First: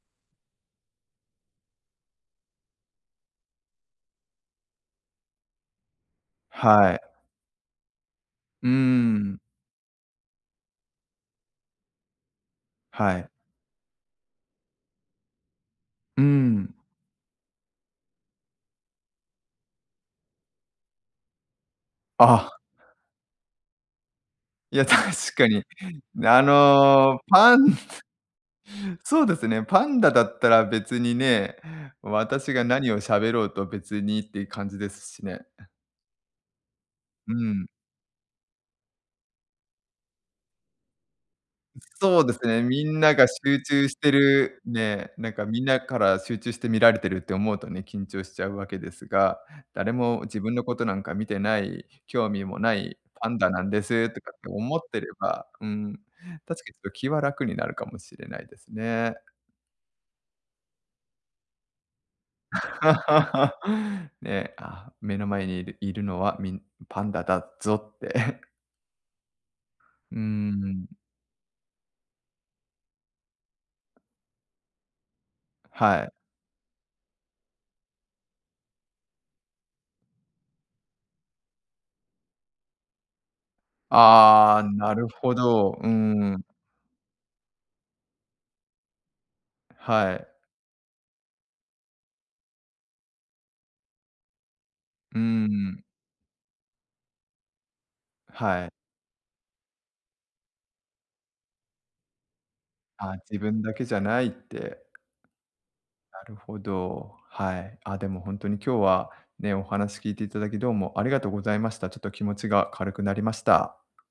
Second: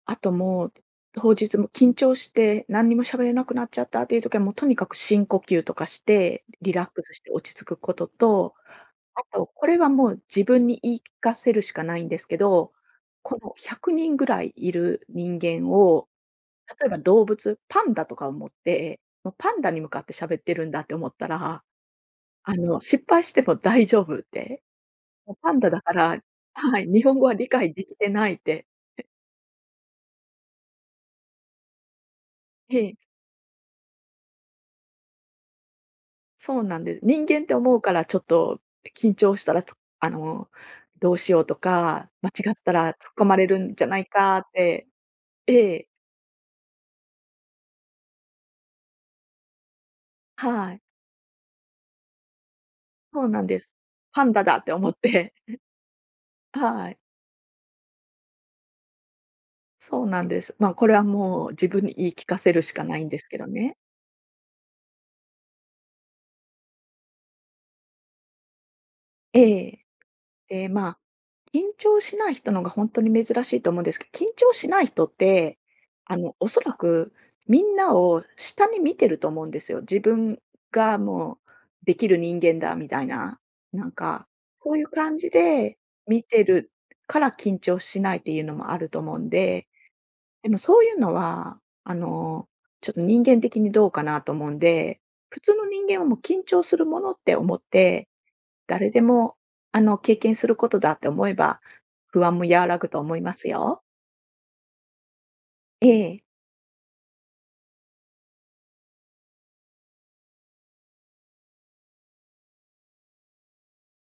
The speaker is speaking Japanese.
あと、もう、当日も緊張して、なんにもしゃべれなくなっちゃったっていう時は、もう、とにかく深呼吸とかして、リラッはい。クスして落ち着くことと、うんうんあうん。と、これはもう自分に言い聞かせるしかないんですけど、はい。この、100人ぐらいいる人間を、うーん。例えば動物、パンダとか思って、もうパンダに向かってしゃべってるんだって思ったら、あ。あの失敗しても大丈夫って、いや、も確うかパンに。ダだから、あはい、日本の語は理パ解ンでつきつてないって。そうですね、パンダだったら別にね、私がなえにえ。をしゃべろうと別にっていう感じですしね。そうなんで人うん間ってうん。思うから、ちょっと緊張したら、つあの、どうしようとか、そう間です違っね、たみら突っんな込がまれる集んじゃ中しないてかっるてね、なんか、えみなえ。から集中して見られてるって思うとね緊張しちゃうわけですが、誰も自分のはこい。となんか見てない、興味もないそうパンなんダでなんす。ですとパかンっダてだって思っ思ってれて。ば、うーん、確かにちょっはとい。気は楽になるかもしれないですね。そうなんです。ま、これはもう、自分に言い聞かせるしかないんですけどね。ね、あ、目の前にいるいるのは、みんパンダだぞって。ええ。うーええ、ん。ま、緊張しない人のがほんとに珍しいと思うんですけ緊張しない人って、はい。あの、おそらく、みんなを下に見てると思うんですよ、自分がもう、できる人間だ、みたいな。なんか、ああ、そういうなる感じほど、でうー見ん。てるから緊張しないっていうのもあると思うんで、はい。でも、そういうのは、あの、ちょっと人間的にどうかなと思うんで、う普んう通のん。人間は、も、緊張するものって思って、はい。誰でも、あの、経験することだって思えば、不安も和らぐと思あ、いま自す分だよ。けじゃないって。えなえ。るほど、はい。あ、でもほんとに今日はね、お話聞いていただき、どうもありがとうございました。ちょっと気持ちが軽くなりました。